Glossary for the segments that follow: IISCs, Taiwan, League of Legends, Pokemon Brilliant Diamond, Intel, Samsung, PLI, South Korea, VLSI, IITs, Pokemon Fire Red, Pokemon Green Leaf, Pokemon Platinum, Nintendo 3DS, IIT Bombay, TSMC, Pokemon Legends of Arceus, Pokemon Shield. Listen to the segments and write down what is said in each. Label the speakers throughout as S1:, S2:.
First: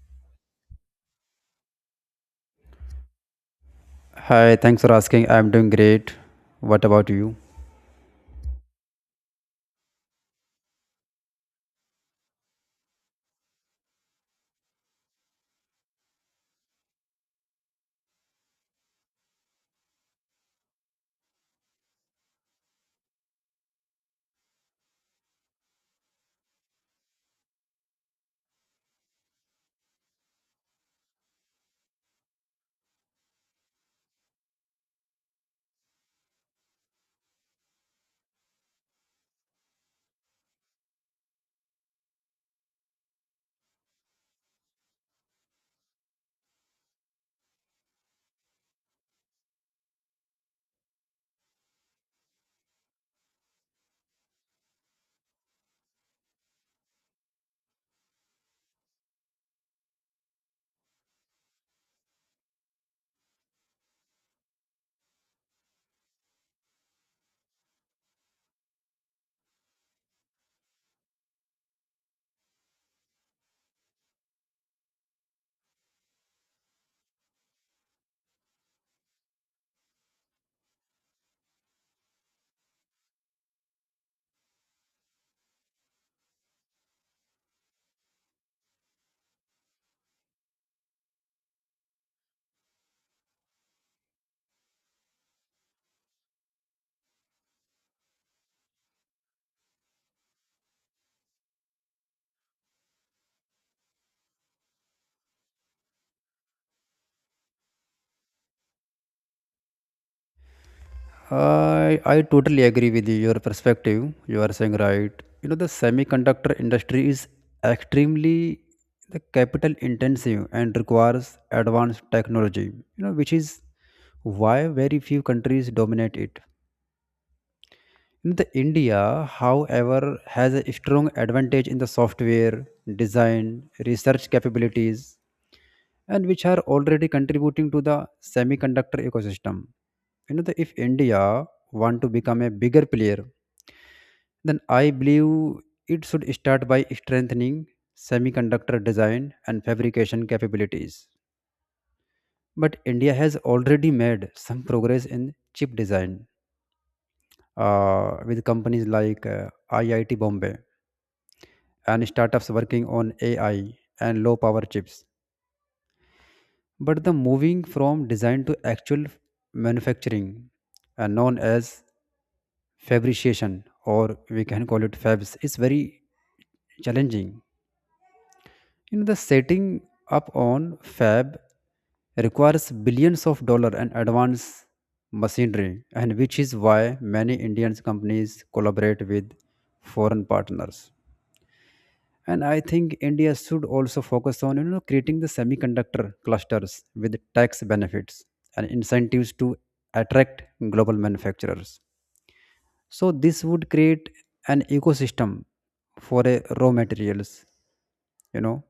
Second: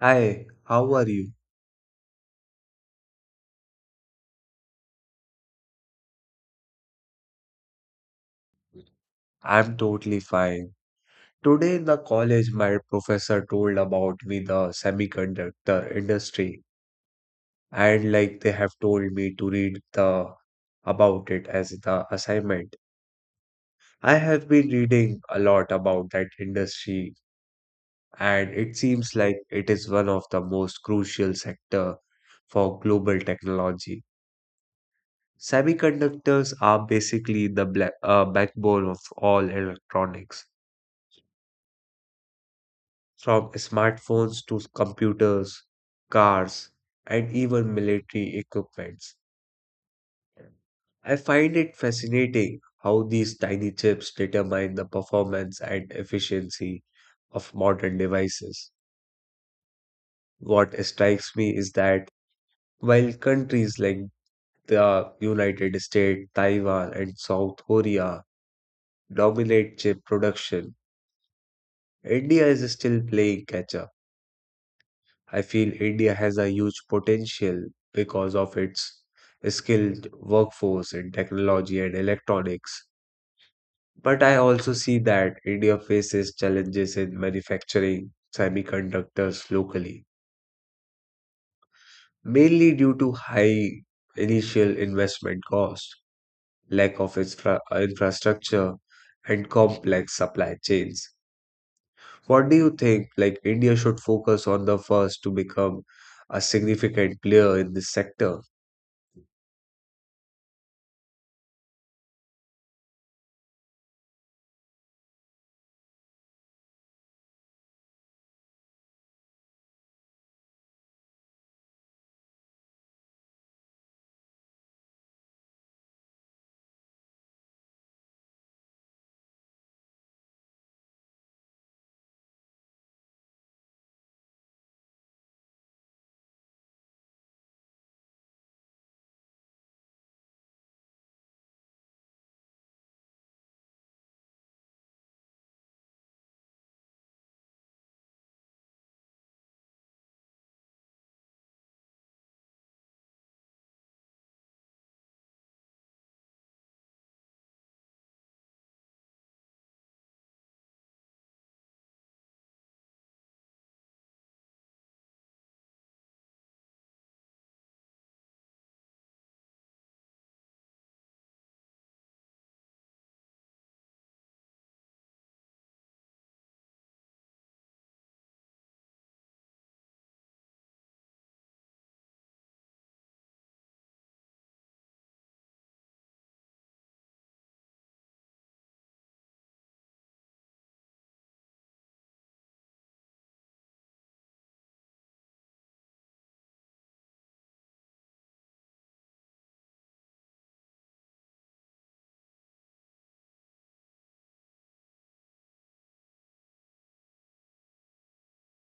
S1: Hi, how are you?
S2: Hi, thanks for asking. I'm doing great. What about you?
S1: I'm totally fine. Today in the college, my professor told about me the semiconductor industry, and like they have told me to read the about it as the assignment. I have been reading a lot about that industry, and it seems like it is one of the most crucial sector for global technology. Semiconductors are basically the backbone of all electronics from smartphones to computers, cars, and even military equipments. I find it fascinating how these tiny chips determine the performance and efficiency of modern devices. What strikes me is that while countries like the United States, Taiwan, and South Korea dominate chip production, India is still playing catch up. I feel India has a huge potential because of its skilled workforce in technology and electronics. But I also see that India faces challenges in manufacturing semiconductors locally, mainly due to high initial investment cost, lack of infrastructure, and complex supply chains. What do you think? Like, India should focus on the first to become a significant player in this sector?
S2: I totally agree with you, your perspective. You are saying right. You know the semiconductor industry is extremely the capital intensive and requires advanced technology. You know which is why very few countries dominate it. The India, however, has a strong advantage in the software, design, research capabilities, and which are already contributing to the semiconductor ecosystem. You know, the, if India want to become a bigger player, then I believe it should start by strengthening semiconductor design and fabrication capabilities. But India has already made some progress in chip design with companies like IIT Bombay and startups working on AI and low power chips. But the moving from design to actual manufacturing, known as fabrication, or we can call it fabs, is very challenging. You know, the setting up on fab requires billions of dollars and advanced machinery, and which is why many Indian companies collaborate with foreign partners, and I think India should also focus on, you know, creating the semiconductor clusters with tax benefits and incentives to attract global manufacturers. So this would create an ecosystem for raw materials, you know,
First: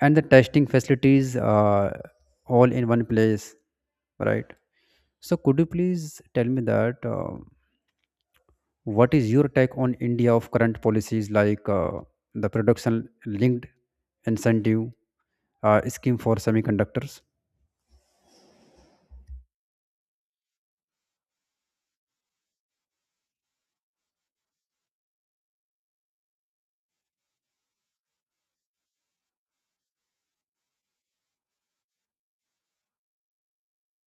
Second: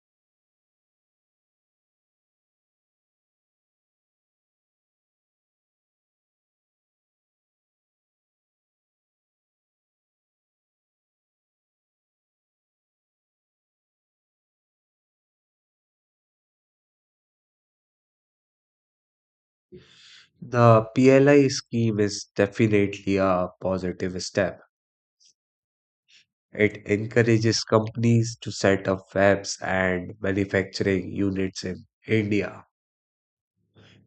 S2: and the testing facilities, all in one place, right? So could you please tell me that what is your take on India of current policies like, the production linked incentive scheme for semiconductors.
S1: The PLI scheme is definitely a positive step. It encourages companies to set up fabs and manufacturing units in India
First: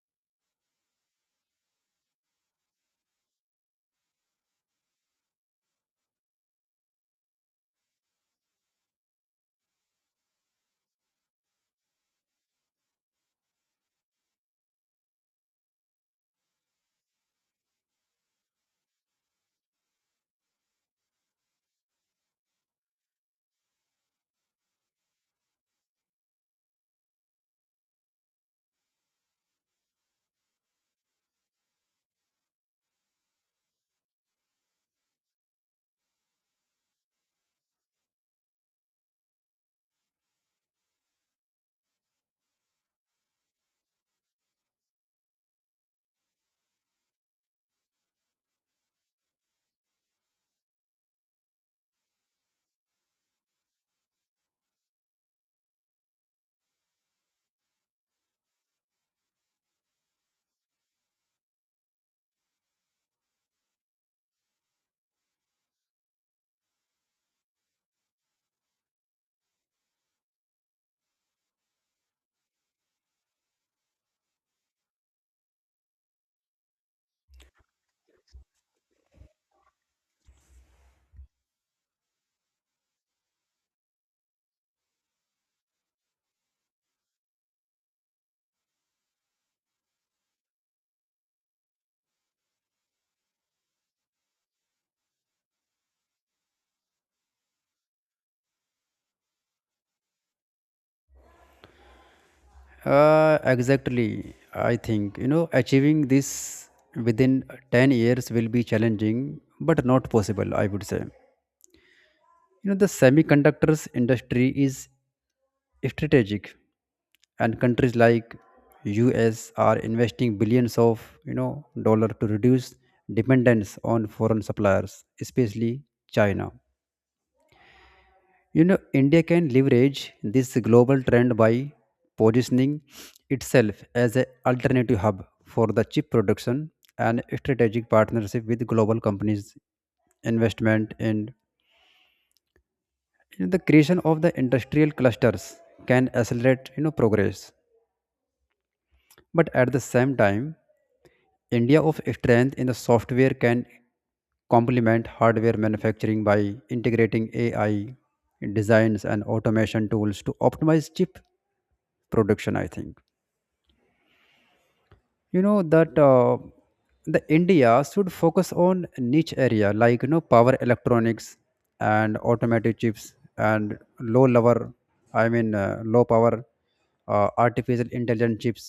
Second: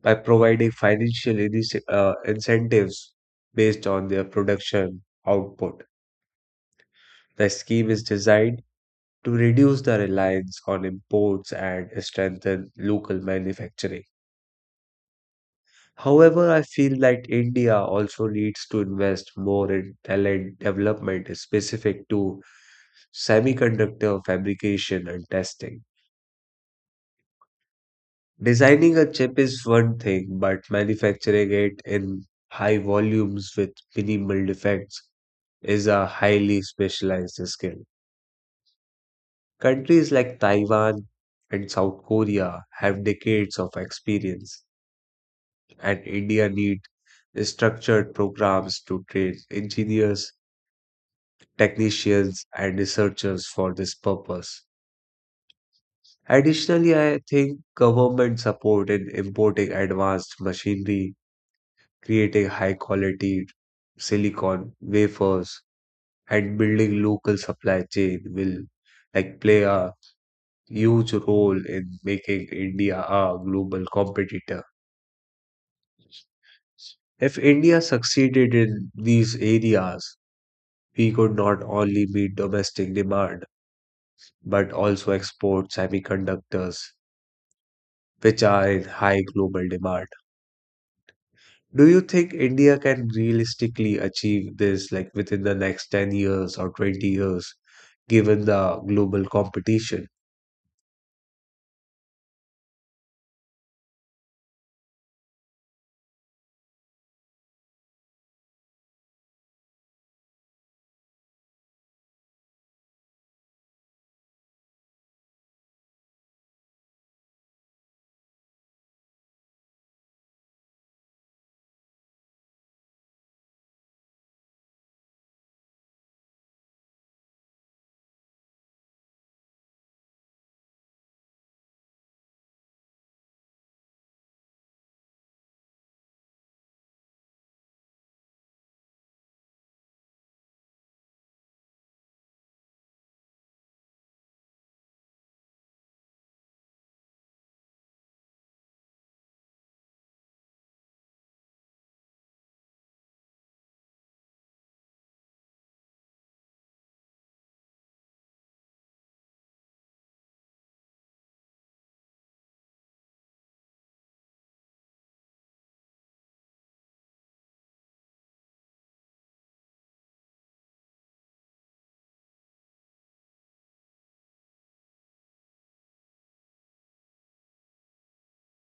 S1: by providing financial incentives based on their production output. The scheme is designed to reduce the reliance on imports and strengthen local manufacturing. However, I feel that India also needs to invest more in talent development specific to semiconductor fabrication and testing. Designing a chip is one thing, but manufacturing it in high volumes with minimal defects is a highly specialized skill. Countries like Taiwan and South Korea have decades of experience, and India needs structured programs to train engineers technicians, and researchers for this purpose. Additionally, I think government support in importing advanced machinery, creating high quality silicon wafers, and building local supply chain will like play a huge role in making India a global competitor. If India succeeded in these areas, we could not only meet domestic demand but also export semiconductors which are in high global demand. Do you think India can realistically achieve this like within the next 10 years or 20 years, given the global competition?
S2: Exactly, I think, you know, achieving this within 10 years will be challenging, but not possible. I would say, you know, the semiconductors industry is strategic, and countries like U.S. are investing billions of, you know, dollar to reduce dependence on foreign suppliers, especially China. You know, India can leverage this global trend by positioning itself as an alternative hub for the chip production and strategic partnership with global companies, investment, and, you know, the creation of the industrial clusters can accelerate, you know, progress. But at the same time, India of strength in the software can complement hardware manufacturing by integrating AI designs and automation tools to optimize chip production. I think, you know, that the India should focus on niche area like, you know, power electronics and automatic chips and low level I mean low power artificial intelligence chips,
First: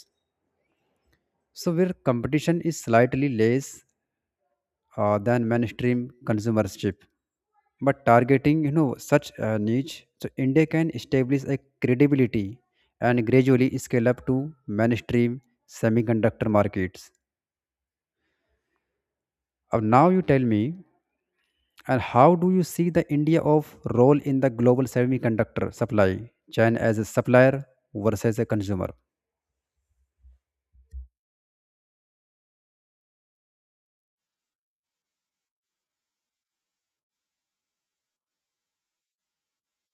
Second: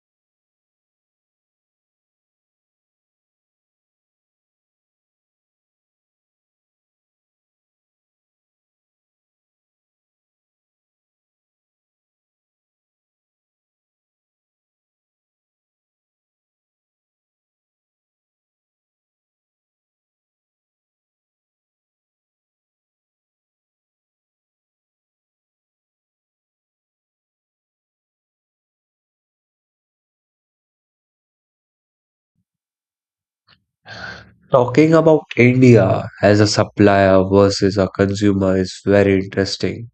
S2: so where competition is slightly less than mainstream consumership. But targeting, you know, such a niche, so India can establish a credibility and gradually scale up to mainstream semiconductor markets. Now you tell me, and how do you see the India of role in the global semiconductor supply chain as a supplier versus a consumer?
S1: Talking about India as a supplier versus a consumer is very interesting.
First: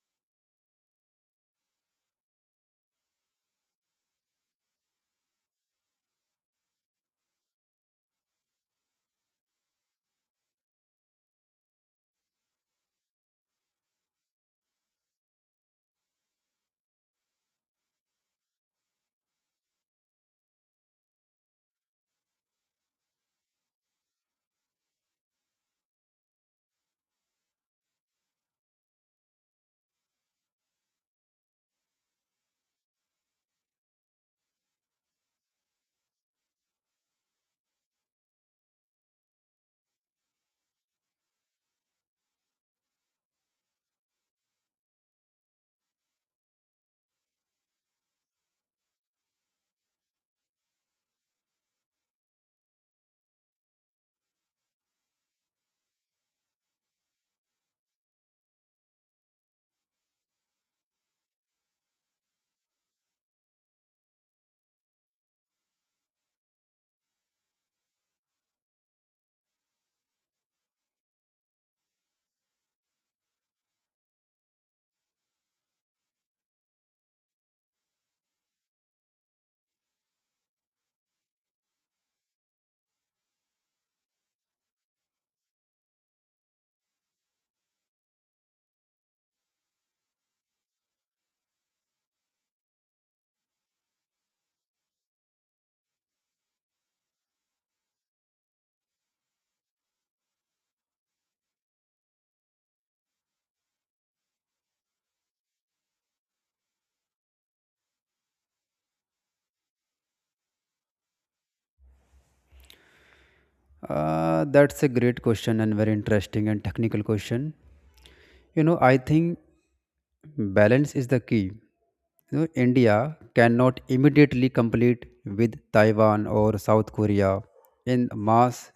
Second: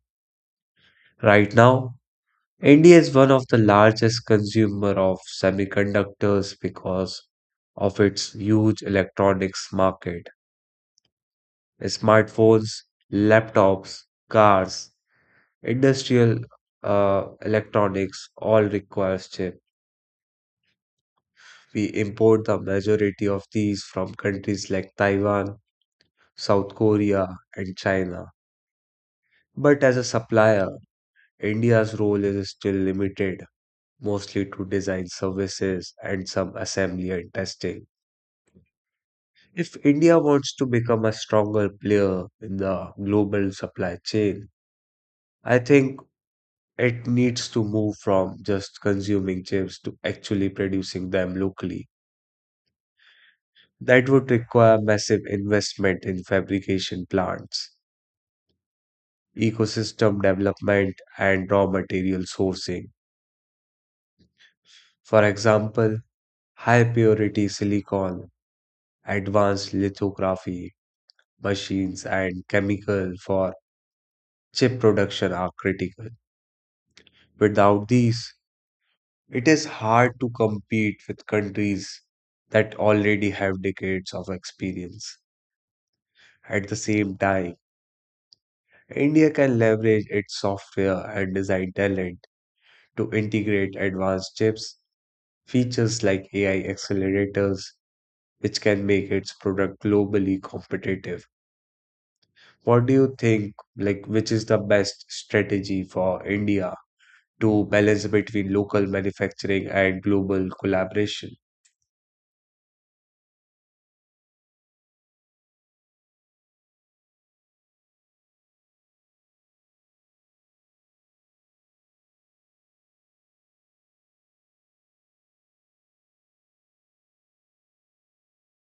S1: Right now, India is one of the largest consumer of semiconductors because of its huge electronics market. Smartphones, laptops, cars, industrial electronics all requires chip. We import the majority of these from countries like Taiwan, South Korea, and China. But as a supplier, India's role is still limited, mostly to design services and some assembly and testing. If India wants to become a stronger player in the global supply chain, I think it needs to move from just consuming chips to actually producing them locally. That would require massive investment in fabrication plants, ecosystem development, and raw material sourcing. For example, high purity silicon, advanced lithography machines, and chemical for chip production are critical. Without these, it is hard to compete with countries that already have decades of experience. At the same time, India can leverage its software and design talent to integrate advanced chips, features like AI accelerators, which can make its product globally competitive. What do you think, like, which is the best strategy for India to balance between local manufacturing and global collaboration?
S2: That's a great question and very interesting and technical question. You know, I think balance is the key. You know, India cannot immediately compete with Taiwan or South Korea in mass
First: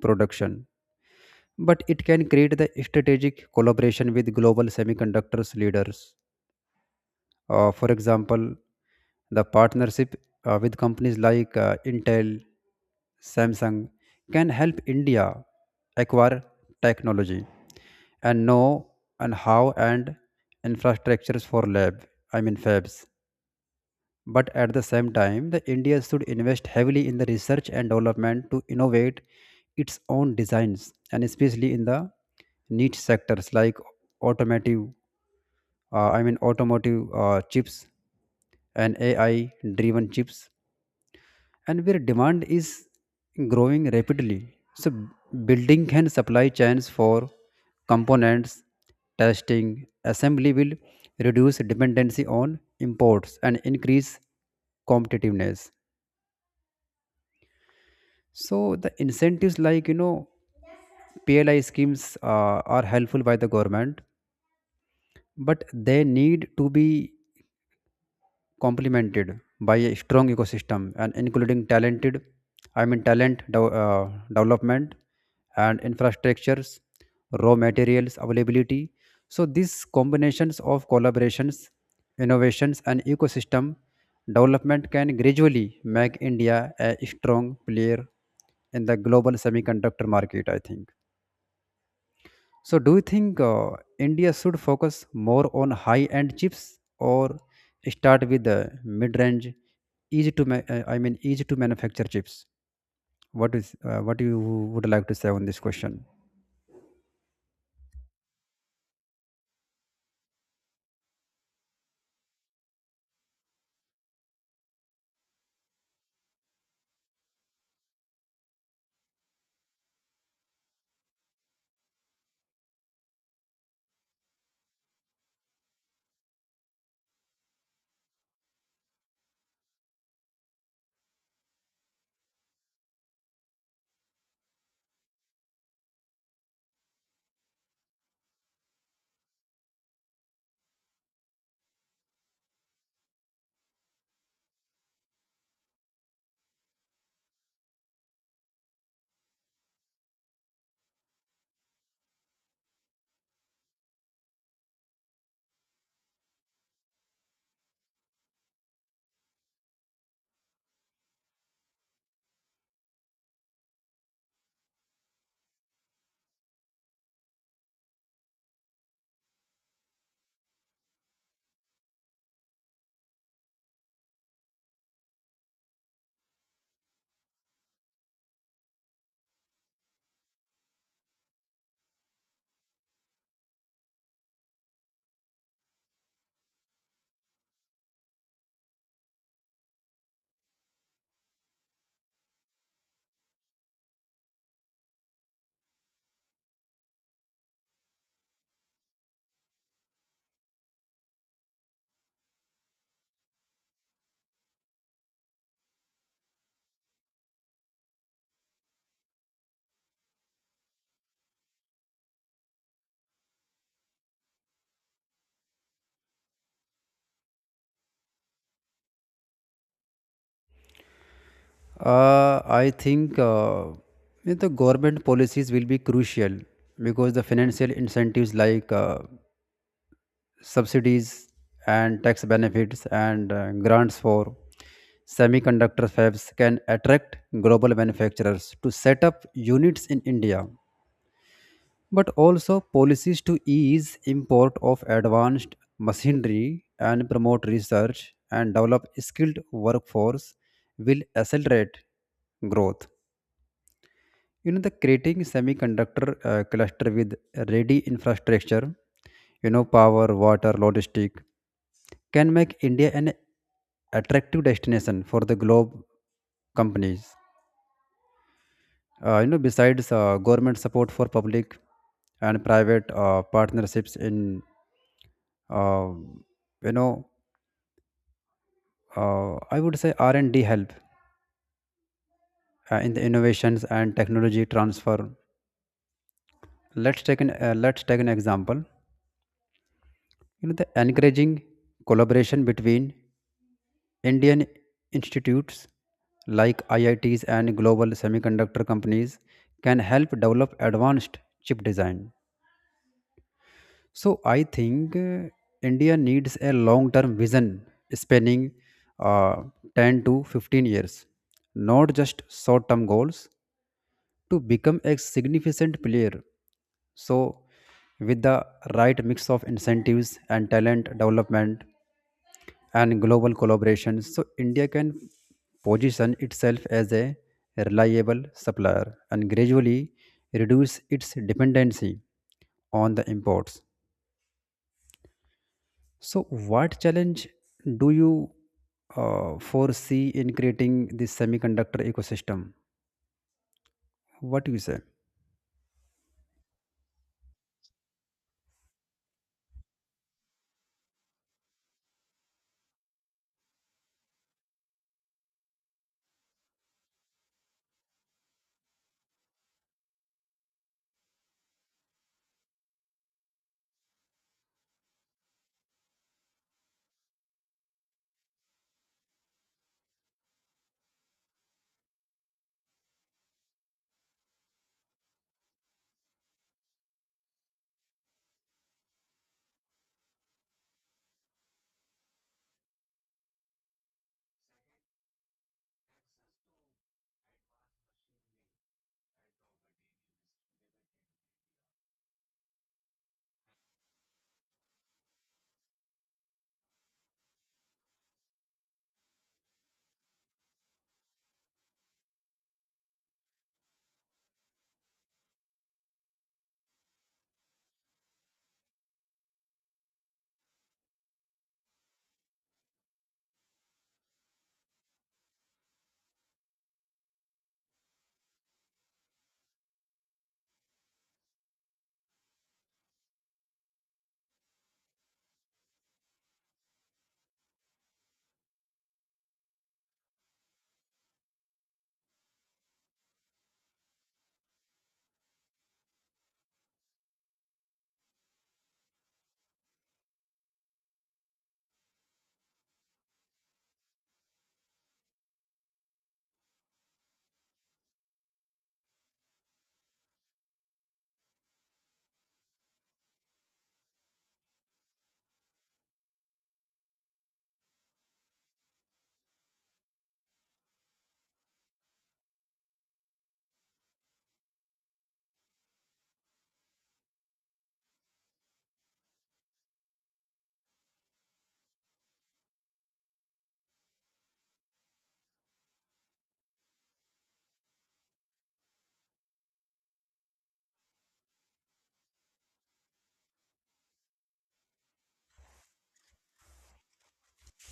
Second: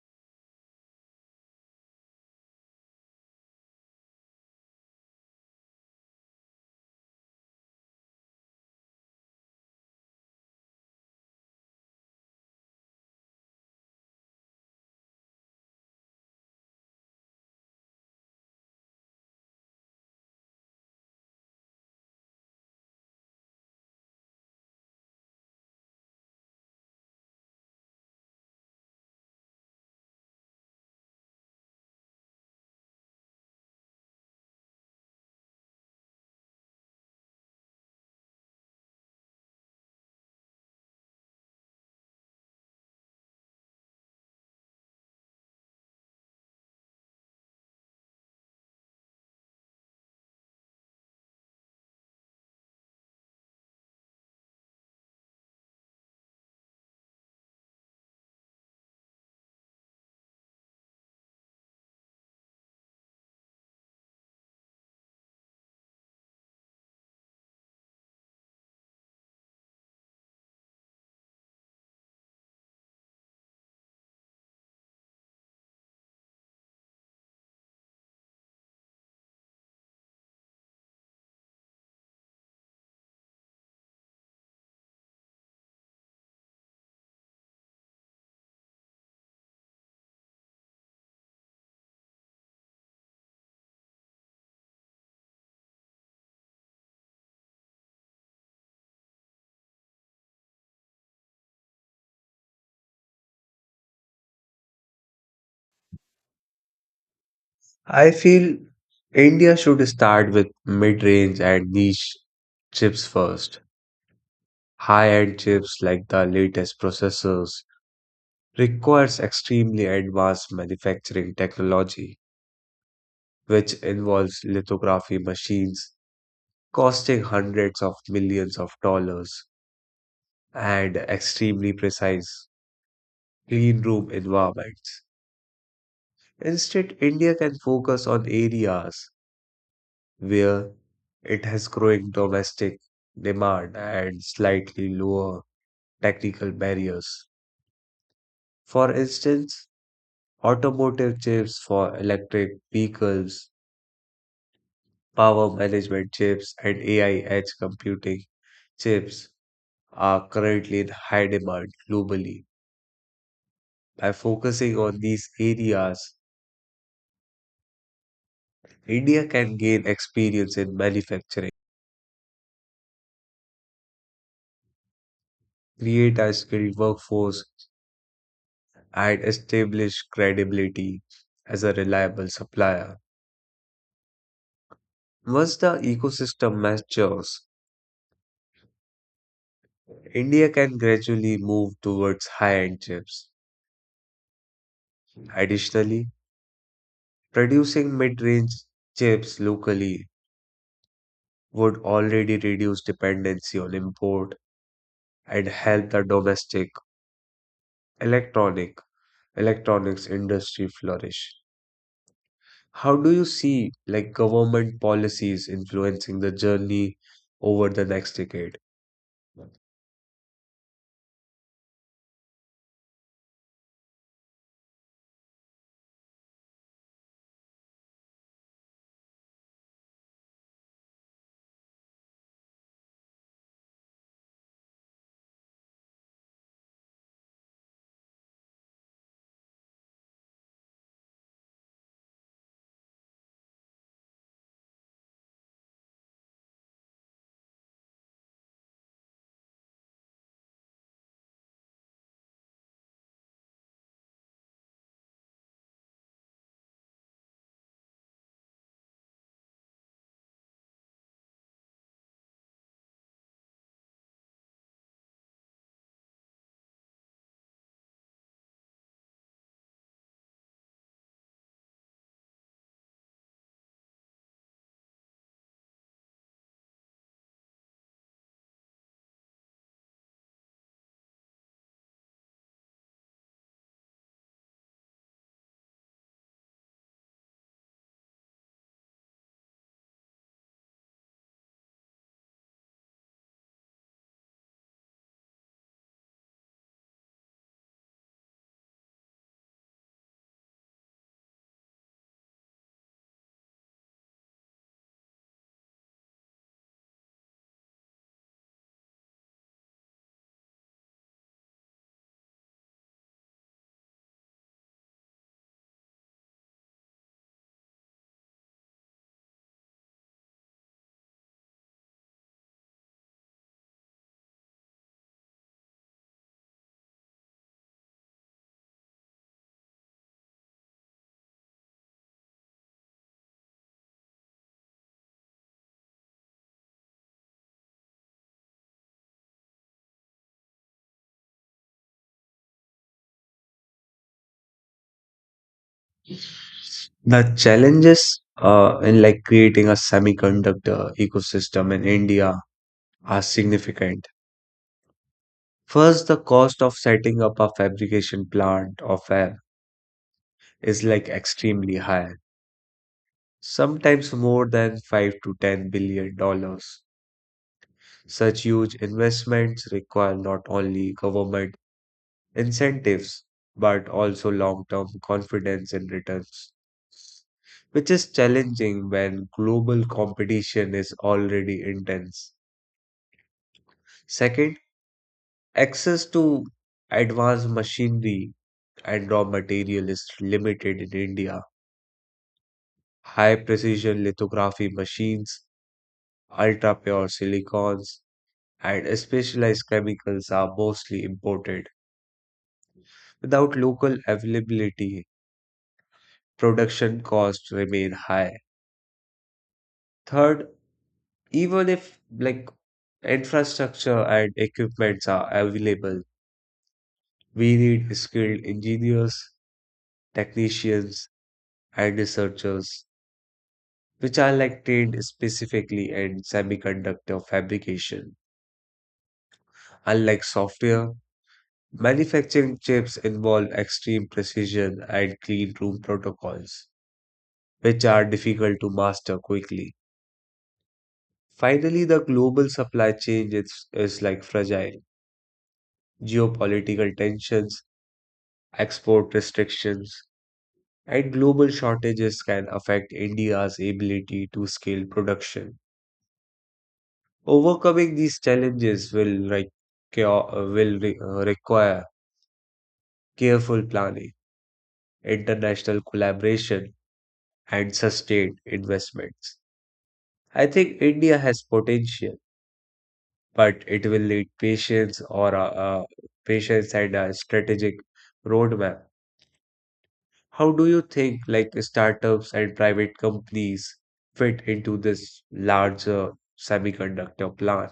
S2: production, but it can create the strategic collaboration with global semiconductors leaders. For example, the partnership with companies like Intel, Samsung can help India acquire technology and know and how and infrastructures for lab, I mean fabs. But at the same time, the India should invest heavily in the research and development to innovate its own designs, and especially in the niche sectors like automotive I mean automotive chips and AI driven chips, and where demand is growing rapidly. So, building and supply chains for components, testing, assembly will reduce dependency on imports and increase competitiveness. So, the incentives like, you know, PLI schemes are helpful by the government, but they need to be complemented by a strong ecosystem, and including talented I mean talent dev- development and infrastructures, raw materials availability. So these combinations of collaborations, innovations, and ecosystem development can gradually make India a strong player in the global semiconductor market, I think. So, do you think India should focus more on high-end chips, or start with the mid-range, easy to ma- I mean easy to manufacture chips? What is what you would like to say on this question?
S1: I feel India should start with mid-range and niche chips first. High-end chips like the latest processors requires extremely advanced manufacturing technology, which involves lithography machines costing hundreds of millions of dollars and extremely precise clean room environments. Instead, India can focus on areas where it has growing domestic demand and slightly lower technical barriers. For instance, automotive chips for electric vehicles, power management chips, and AI edge computing chips are currently in high demand globally. By focusing on these areas, India can gain experience in manufacturing, create a skilled workforce, and establish credibility as a reliable supplier. Once the ecosystem matures, India can gradually move towards high-end chips. Additionally, producing mid-range chips locally would already reduce dependency on import and help the domestic electronic electronics industry flourish. How do you see like government policies influencing the journey over the next decade?
S2: I think, you know, the government policies will be crucial, because the financial incentives like subsidies and tax benefits and grants for semiconductor fabs can attract global manufacturers to set up units in India, but also policies to ease import of advanced machinery and promote research and develop skilled workforce will accelerate growth. You know, the creating semiconductor cluster with ready infrastructure, you know, power, water, logistic, can make India an attractive destination for the globe companies. You know, besides government support for public and private partnerships in, uh, you know, I would say R and D help in the innovations and technology transfer. Let's take an example. You know, the encouraging collaboration between Indian institutes like IITs and global semiconductor companies can help develop advanced chip design. So I think India needs a long-term vision spanning uh, 10 to 15 years, not just short-term goals, to become a significant player. So with the right mix of incentives and talent development, and global collaboration, so India can position itself as a reliable supplier and gradually reduce its dependency on the imports. So, what challenge do you foresee in creating this semiconductor ecosystem? What do you say?
S1: The challenges in like creating a semiconductor ecosystem in India are significant. First, the cost of setting up a fabrication plant or fab is like extremely high, sometimes more than $5 to $10 billion. Such huge investments require not only government incentives, but also long term confidence in returns, which is challenging when global competition is already intense. Second, access to advanced machinery and raw material is limited in India. High precision lithography machines, ultra pure silicons, and specialized chemicals are mostly imported. Without local availability, production costs remain high. Third, even if like infrastructure and equipments are available, we need skilled engineers, technicians, and researchers, which are like trained specifically in semiconductor fabrication. Unlike software, manufacturing chips involve extreme precision and clean room protocols, which are difficult to master quickly. Finally, the global supply chain is like fragile. Geopolitical tensions, export restrictions, and global shortages can affect India's ability to scale production. Overcoming these challenges ca- will require careful planning, international collaboration, and sustained investments. I think India has potential, but it will need patience and a strategic roadmap. How do you think like startups and private companies fit into this larger semiconductor plan?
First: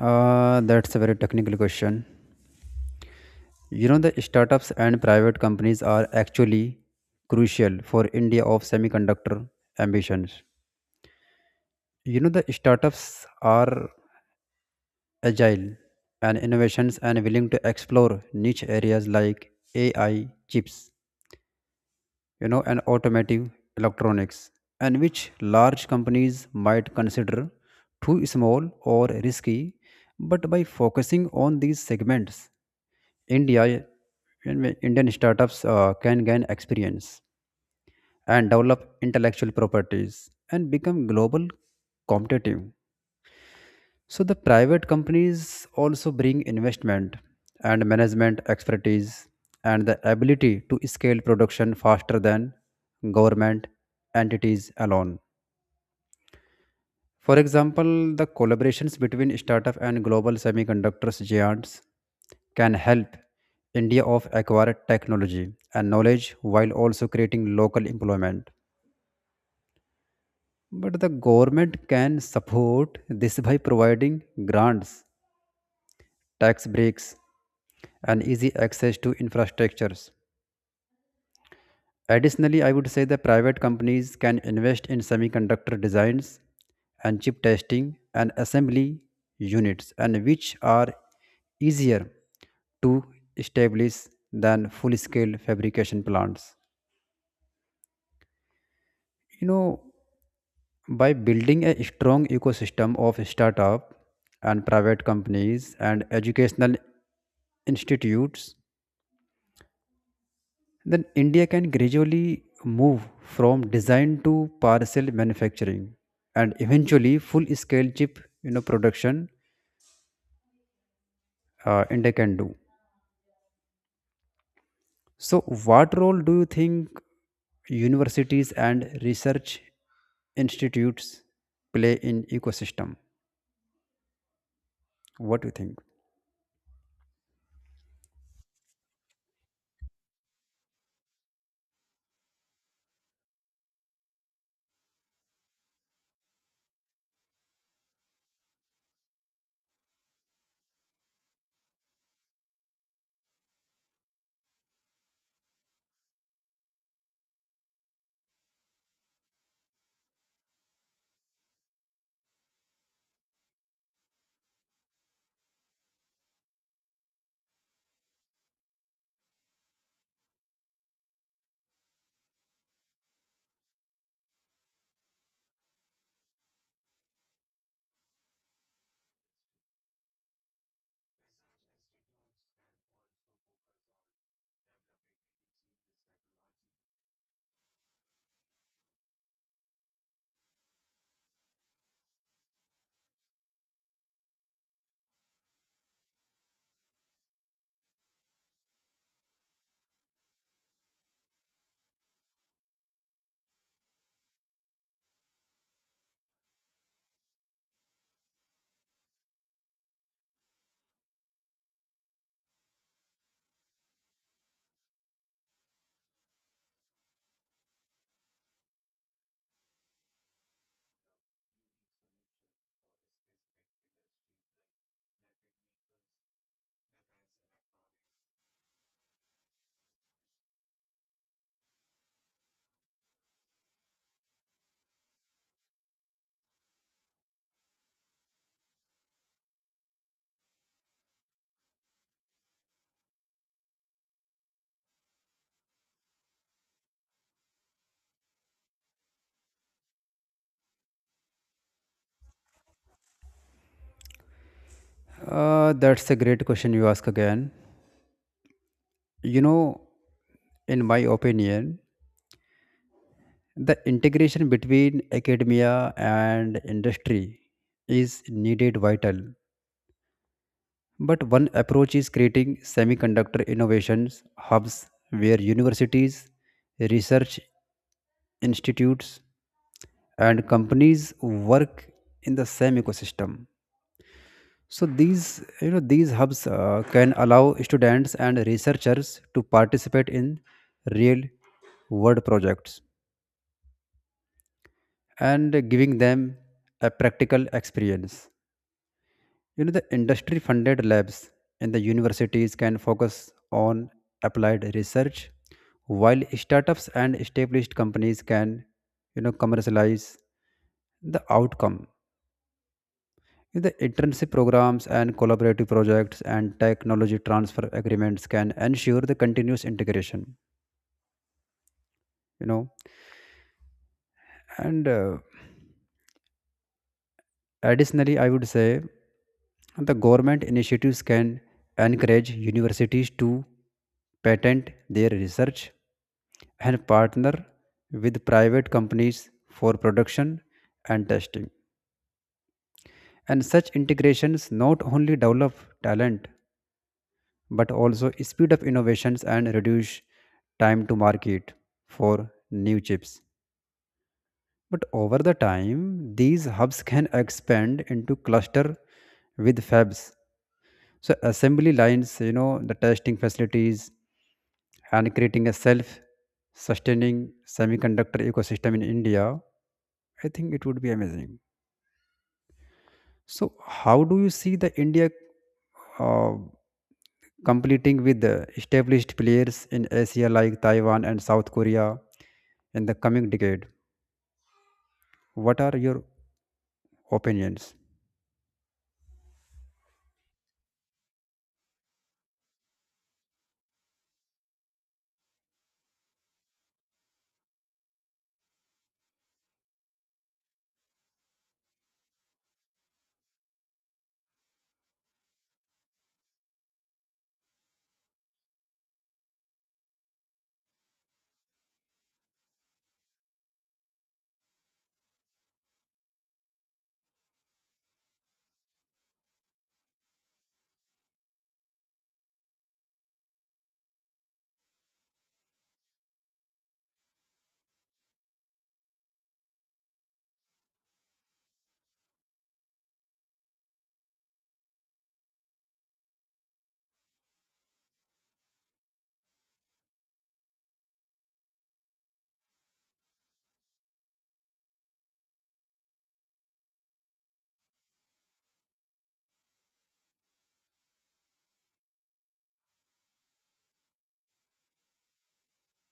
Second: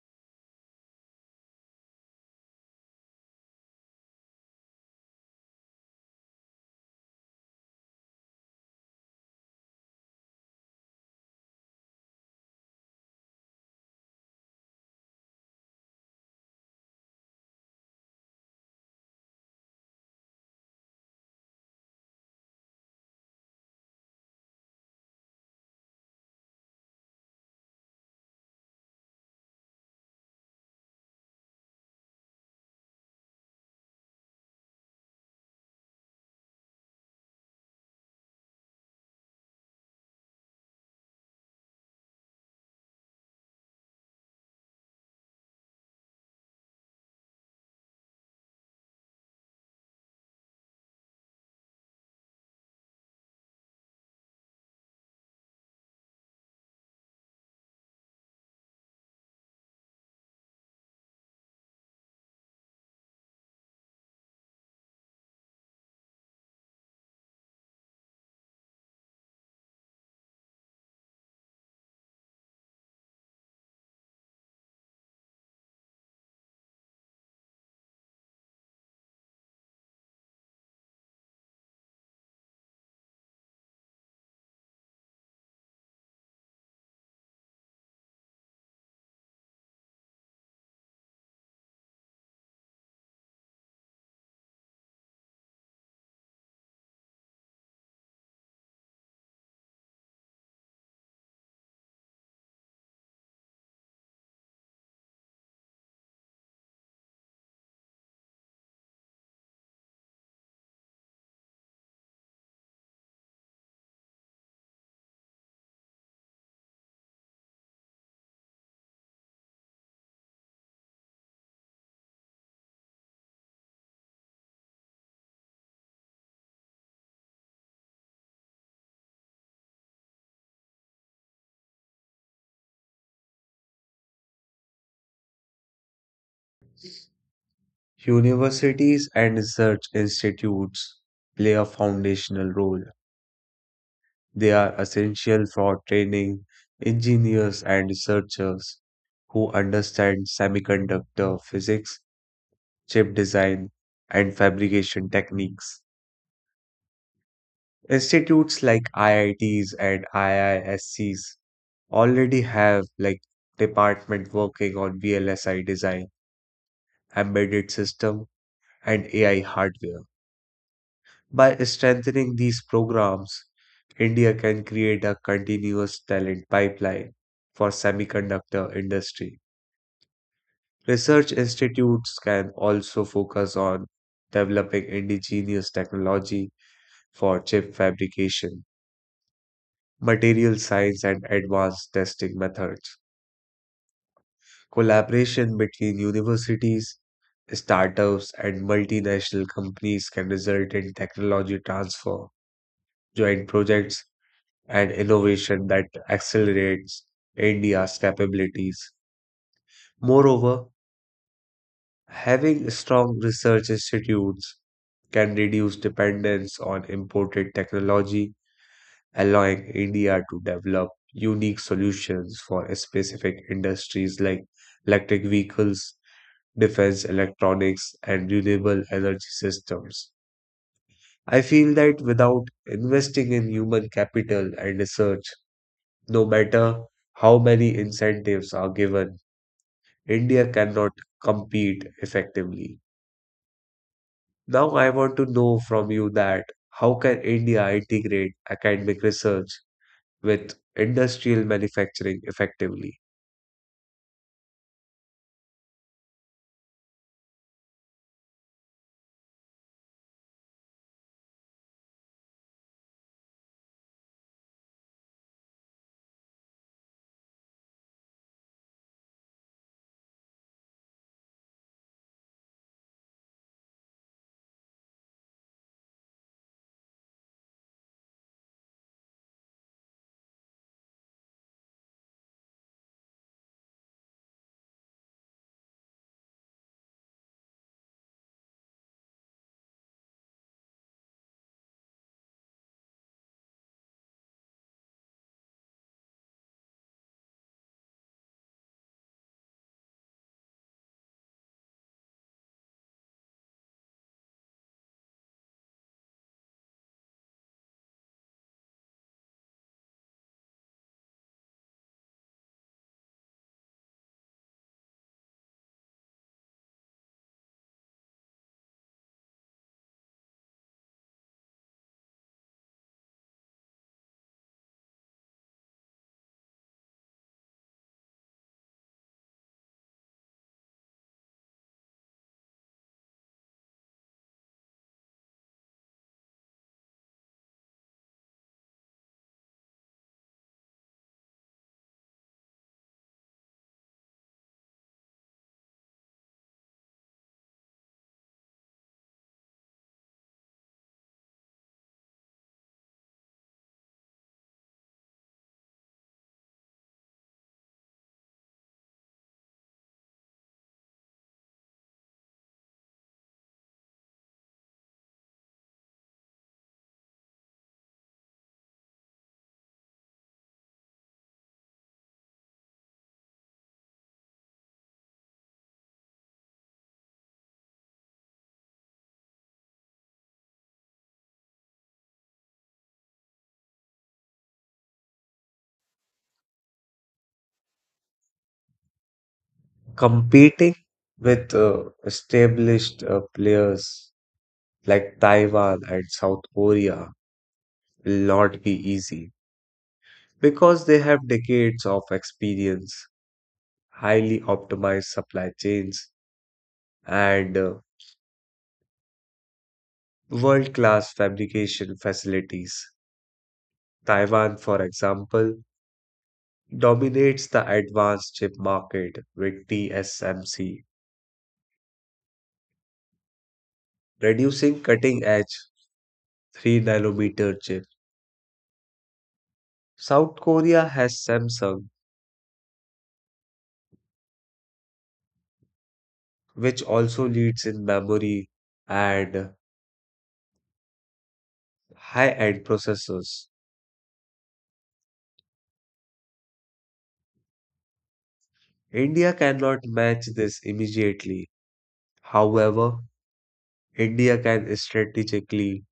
S2: That's a very technical question. You know, the startups and private companies are actually crucial for India of semiconductor ambitions. You know, the startups are agile and innovations and willing to explore niche areas like AI chips, you know, and automotive electronics, and which large companies might consider too small or risky. But by focusing on these segments, India, Indian startups can gain experience and develop intellectual properties and become global competitive. So the private companies also bring investment and management expertise and the ability to scale production faster than government entities alone. For example, the collaborations between startup and global semiconductors giants can help India of acquire technology and knowledge while also creating local employment. But the government can support this by providing grants, tax breaks, and easy access to infrastructures. Additionally, I would say the private companies can invest in semiconductor designs and chip testing and assembly units, and which are easier to establish than full scale fabrication plants. You know, by building a strong ecosystem of startup and private companies and educational institutes, then India can gradually move from design to parcel manufacturing and eventually full scale chip, you know, production, India can do. So what role do you think universities and research institutes play in ecosystem? What do you think?
S1: Universities and research institutes play a foundational role. They are essential for training engineers and researchers who understand semiconductor physics, chip design, and fabrication techniques. Institutes like IITs and IISCs already have like department working on VLSI design, embedded system, and AI hardware. By strengthening these programs, India can create a continuous talent pipeline for semiconductor industry. Research institutes can also focus on developing indigenous technology for chip fabrication, material science and advanced testing methods. Collaboration between universities startups and multinational companies can result in technology transfer, joint projects, and innovation that accelerates India's capabilities. Moreover, having strong research institutes can reduce dependence on imported technology, allowing India to develop unique solutions for specific industries like electric vehicles, defense electronics, and renewable energy systems. I feel that without investing in human capital and research, no matter how many incentives are given, India cannot compete effectively. Now, I want to know from you that how can India integrate academic research with industrial manufacturing effectively?
S2: That's a great question you ask again. You know, in my opinion, the integration between academia and industry is needed vital, but one approach is creating semiconductor innovations hubs where universities, research institutes, and companies work in the same ecosystem. So these, you know, these hubs can allow students and researchers to participate in real world projects and giving them a practical experience. You know, the industry funded labs and the universities can focus on applied research, while startups and established companies can, you know, commercialize the outcome. The internship programs and collaborative projects and technology transfer agreements can ensure the continuous integration, you know, and additionally, I would say the government initiatives can encourage universities to patent their research and partner with private companies for production and testing. And such integrations not only develop talent but also speed up innovations and reduce time to market for new chips. But over the time, these hubs can expand into cluster with fabs, so assembly lines, you know, the testing facilities, and creating a self sustaining semiconductor ecosystem in India, I think it would be amazing. So how do you see the India uh, competing with the established players in Asia like Taiwan and South Korea in the coming decade? What are your opinions?
S1: Competing with established players like Taiwan and South Korea will not be easy, because they have decades of experience, highly optimized supply chains, and world-class fabrication facilities. Taiwan, for example, dominates the advanced chip market with TSMC, producing cutting-edge 3 nanometer chips. South Korea has Samsung, which also leads in memory and high-end processors. India cannot match this immediately. However, India can strategically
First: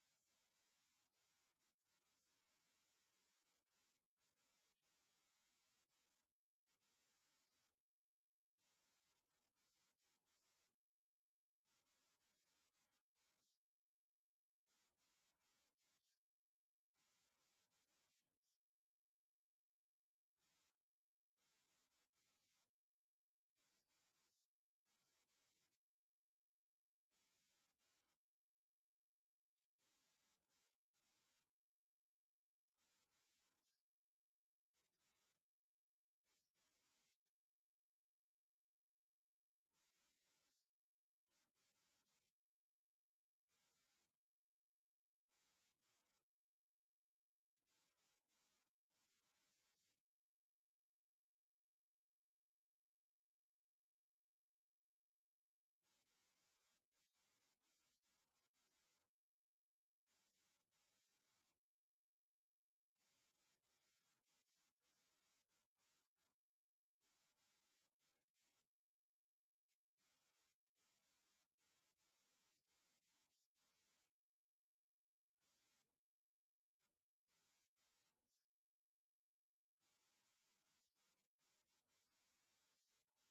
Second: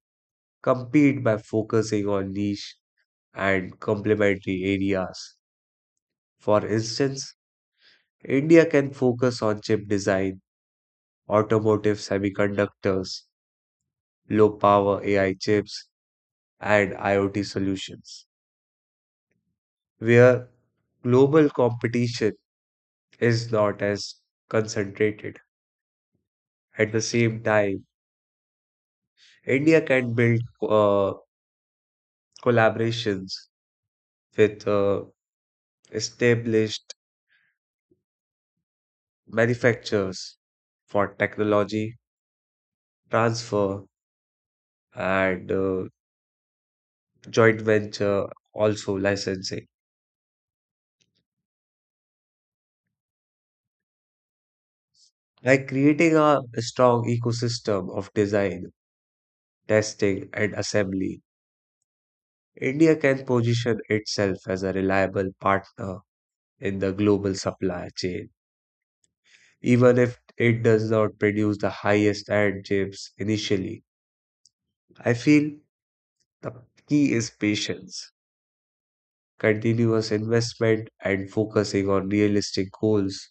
S1: compete by focusing on niche and complementary areas. For instance, India can focus on chip design, automotive semiconductors, low power AI chips, and IoT solutions, where global competition is not as concentrated. At the same time, India can build collaborations with established manufacturers for technology transfer and joint venture also licensing. Like creating a strong ecosystem of design testing and assembly, India can position itself as a reliable partner in the global supply chain even if it does not produce the highest end chips initially. I feel the key is patience, continuous investment and focusing on realistic goals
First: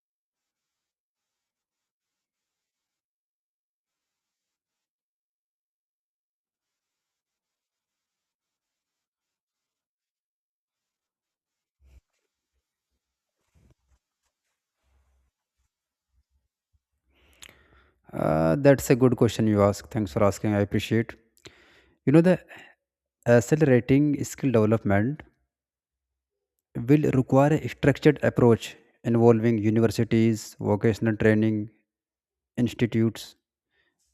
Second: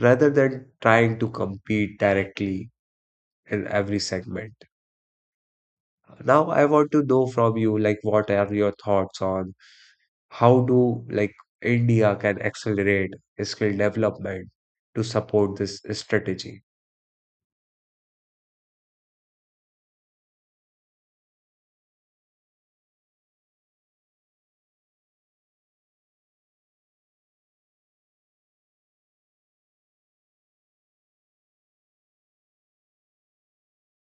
S1: rather than trying to compete directly in every segment. Now I want to know from you like what are your thoughts on how do like India can accelerate skill development to support this strategy.
S2: That's a good question you ask. Thanks for asking. I appreciate. You know, the accelerating skill development will require a structured approach involving universities, vocational training, institutes,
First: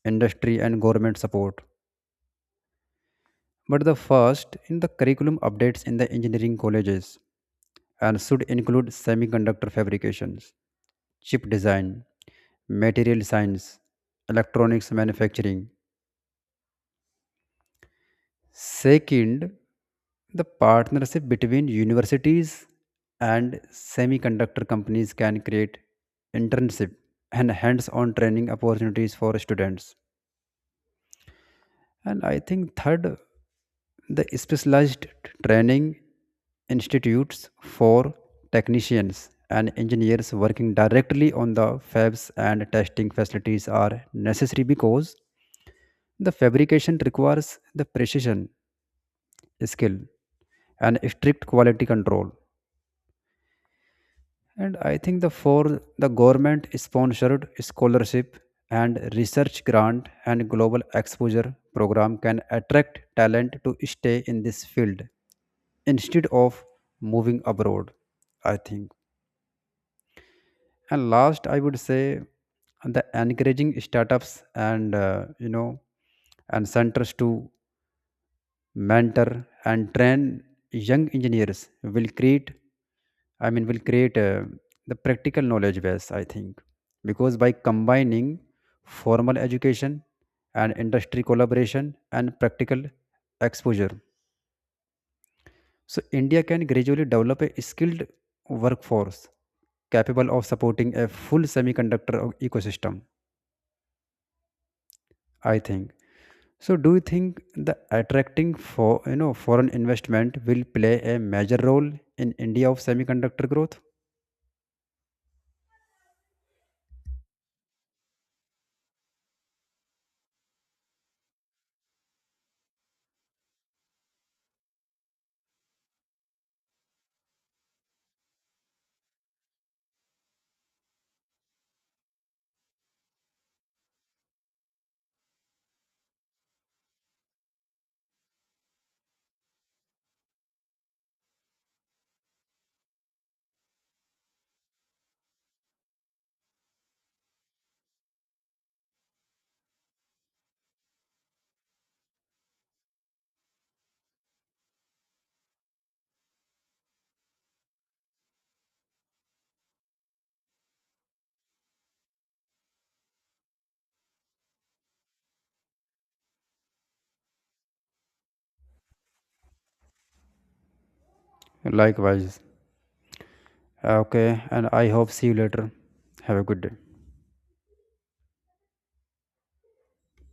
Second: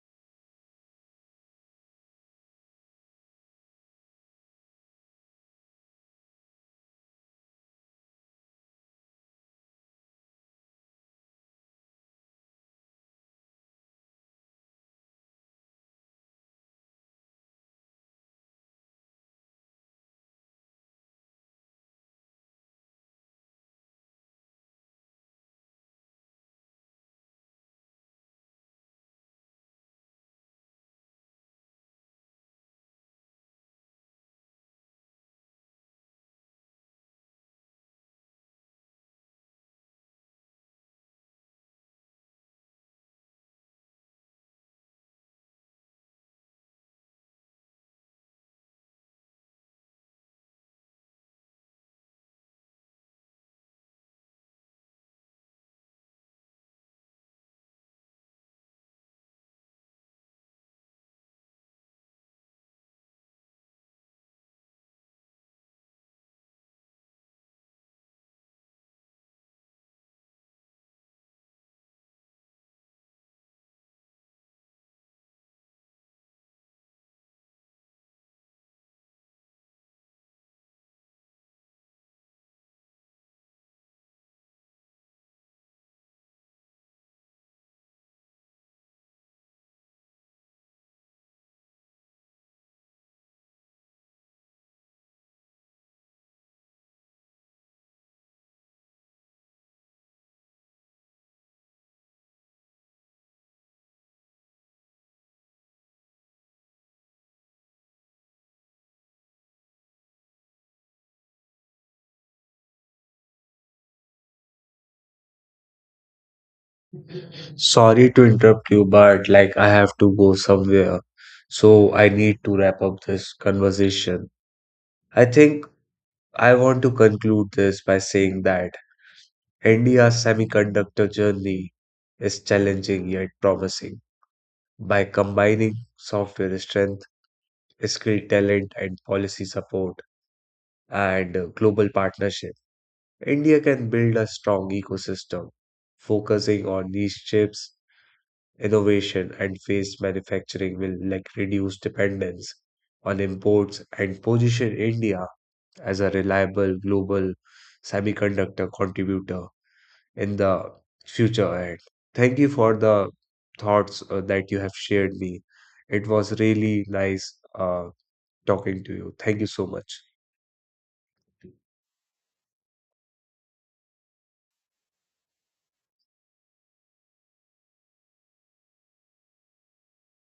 S2: industry, and government support. But the first in the curriculum updates in the engineering colleges and should include semiconductor fabrications, chip design, material science, electronics manufacturing. Second, the partnership between universities and semiconductor companies can create internship and hands-on training opportunities for students. And I think third, the specialized training institutes for technicians and engineers working directly on the fabs and testing facilities are necessary because the fabrication requires the precision skill and strict quality control. And I think the four the government sponsored scholarship and research grant and global exposure program can attract talent to stay in this field instead of moving abroad, I think. And last, I would say the encouraging startups and, you know, and centers to mentor and train young engineers will create, will create the practical knowledge base, I think, because by combining formal education and industry collaboration and practical exposure, so India can gradually develop a skilled workforce capable of supporting a full ecosystem, I think. So, do you think the attracting for, you know, foreign investment will play a major role in India of semiconductor growth?
S1: Sorry to interrupt you, but like I have to go somewhere. So I need to wrap up this conversation. I think I want to conclude this by saying that India's semiconductor journey is challenging yet promising. By combining software strength, skill talent, and policy support and global partnership, India can build a strong ecosystem. Focusing on niche chips, innovation, and phased manufacturing will like reduce dependence on imports and position India as a reliable global semiconductor contributor in the future. And thank you for the thoughts that you have shared me. It was really nice uh, talking to you. Thank you so much.
S2: Likewise. Okay, and I hope see you later. Have a good day.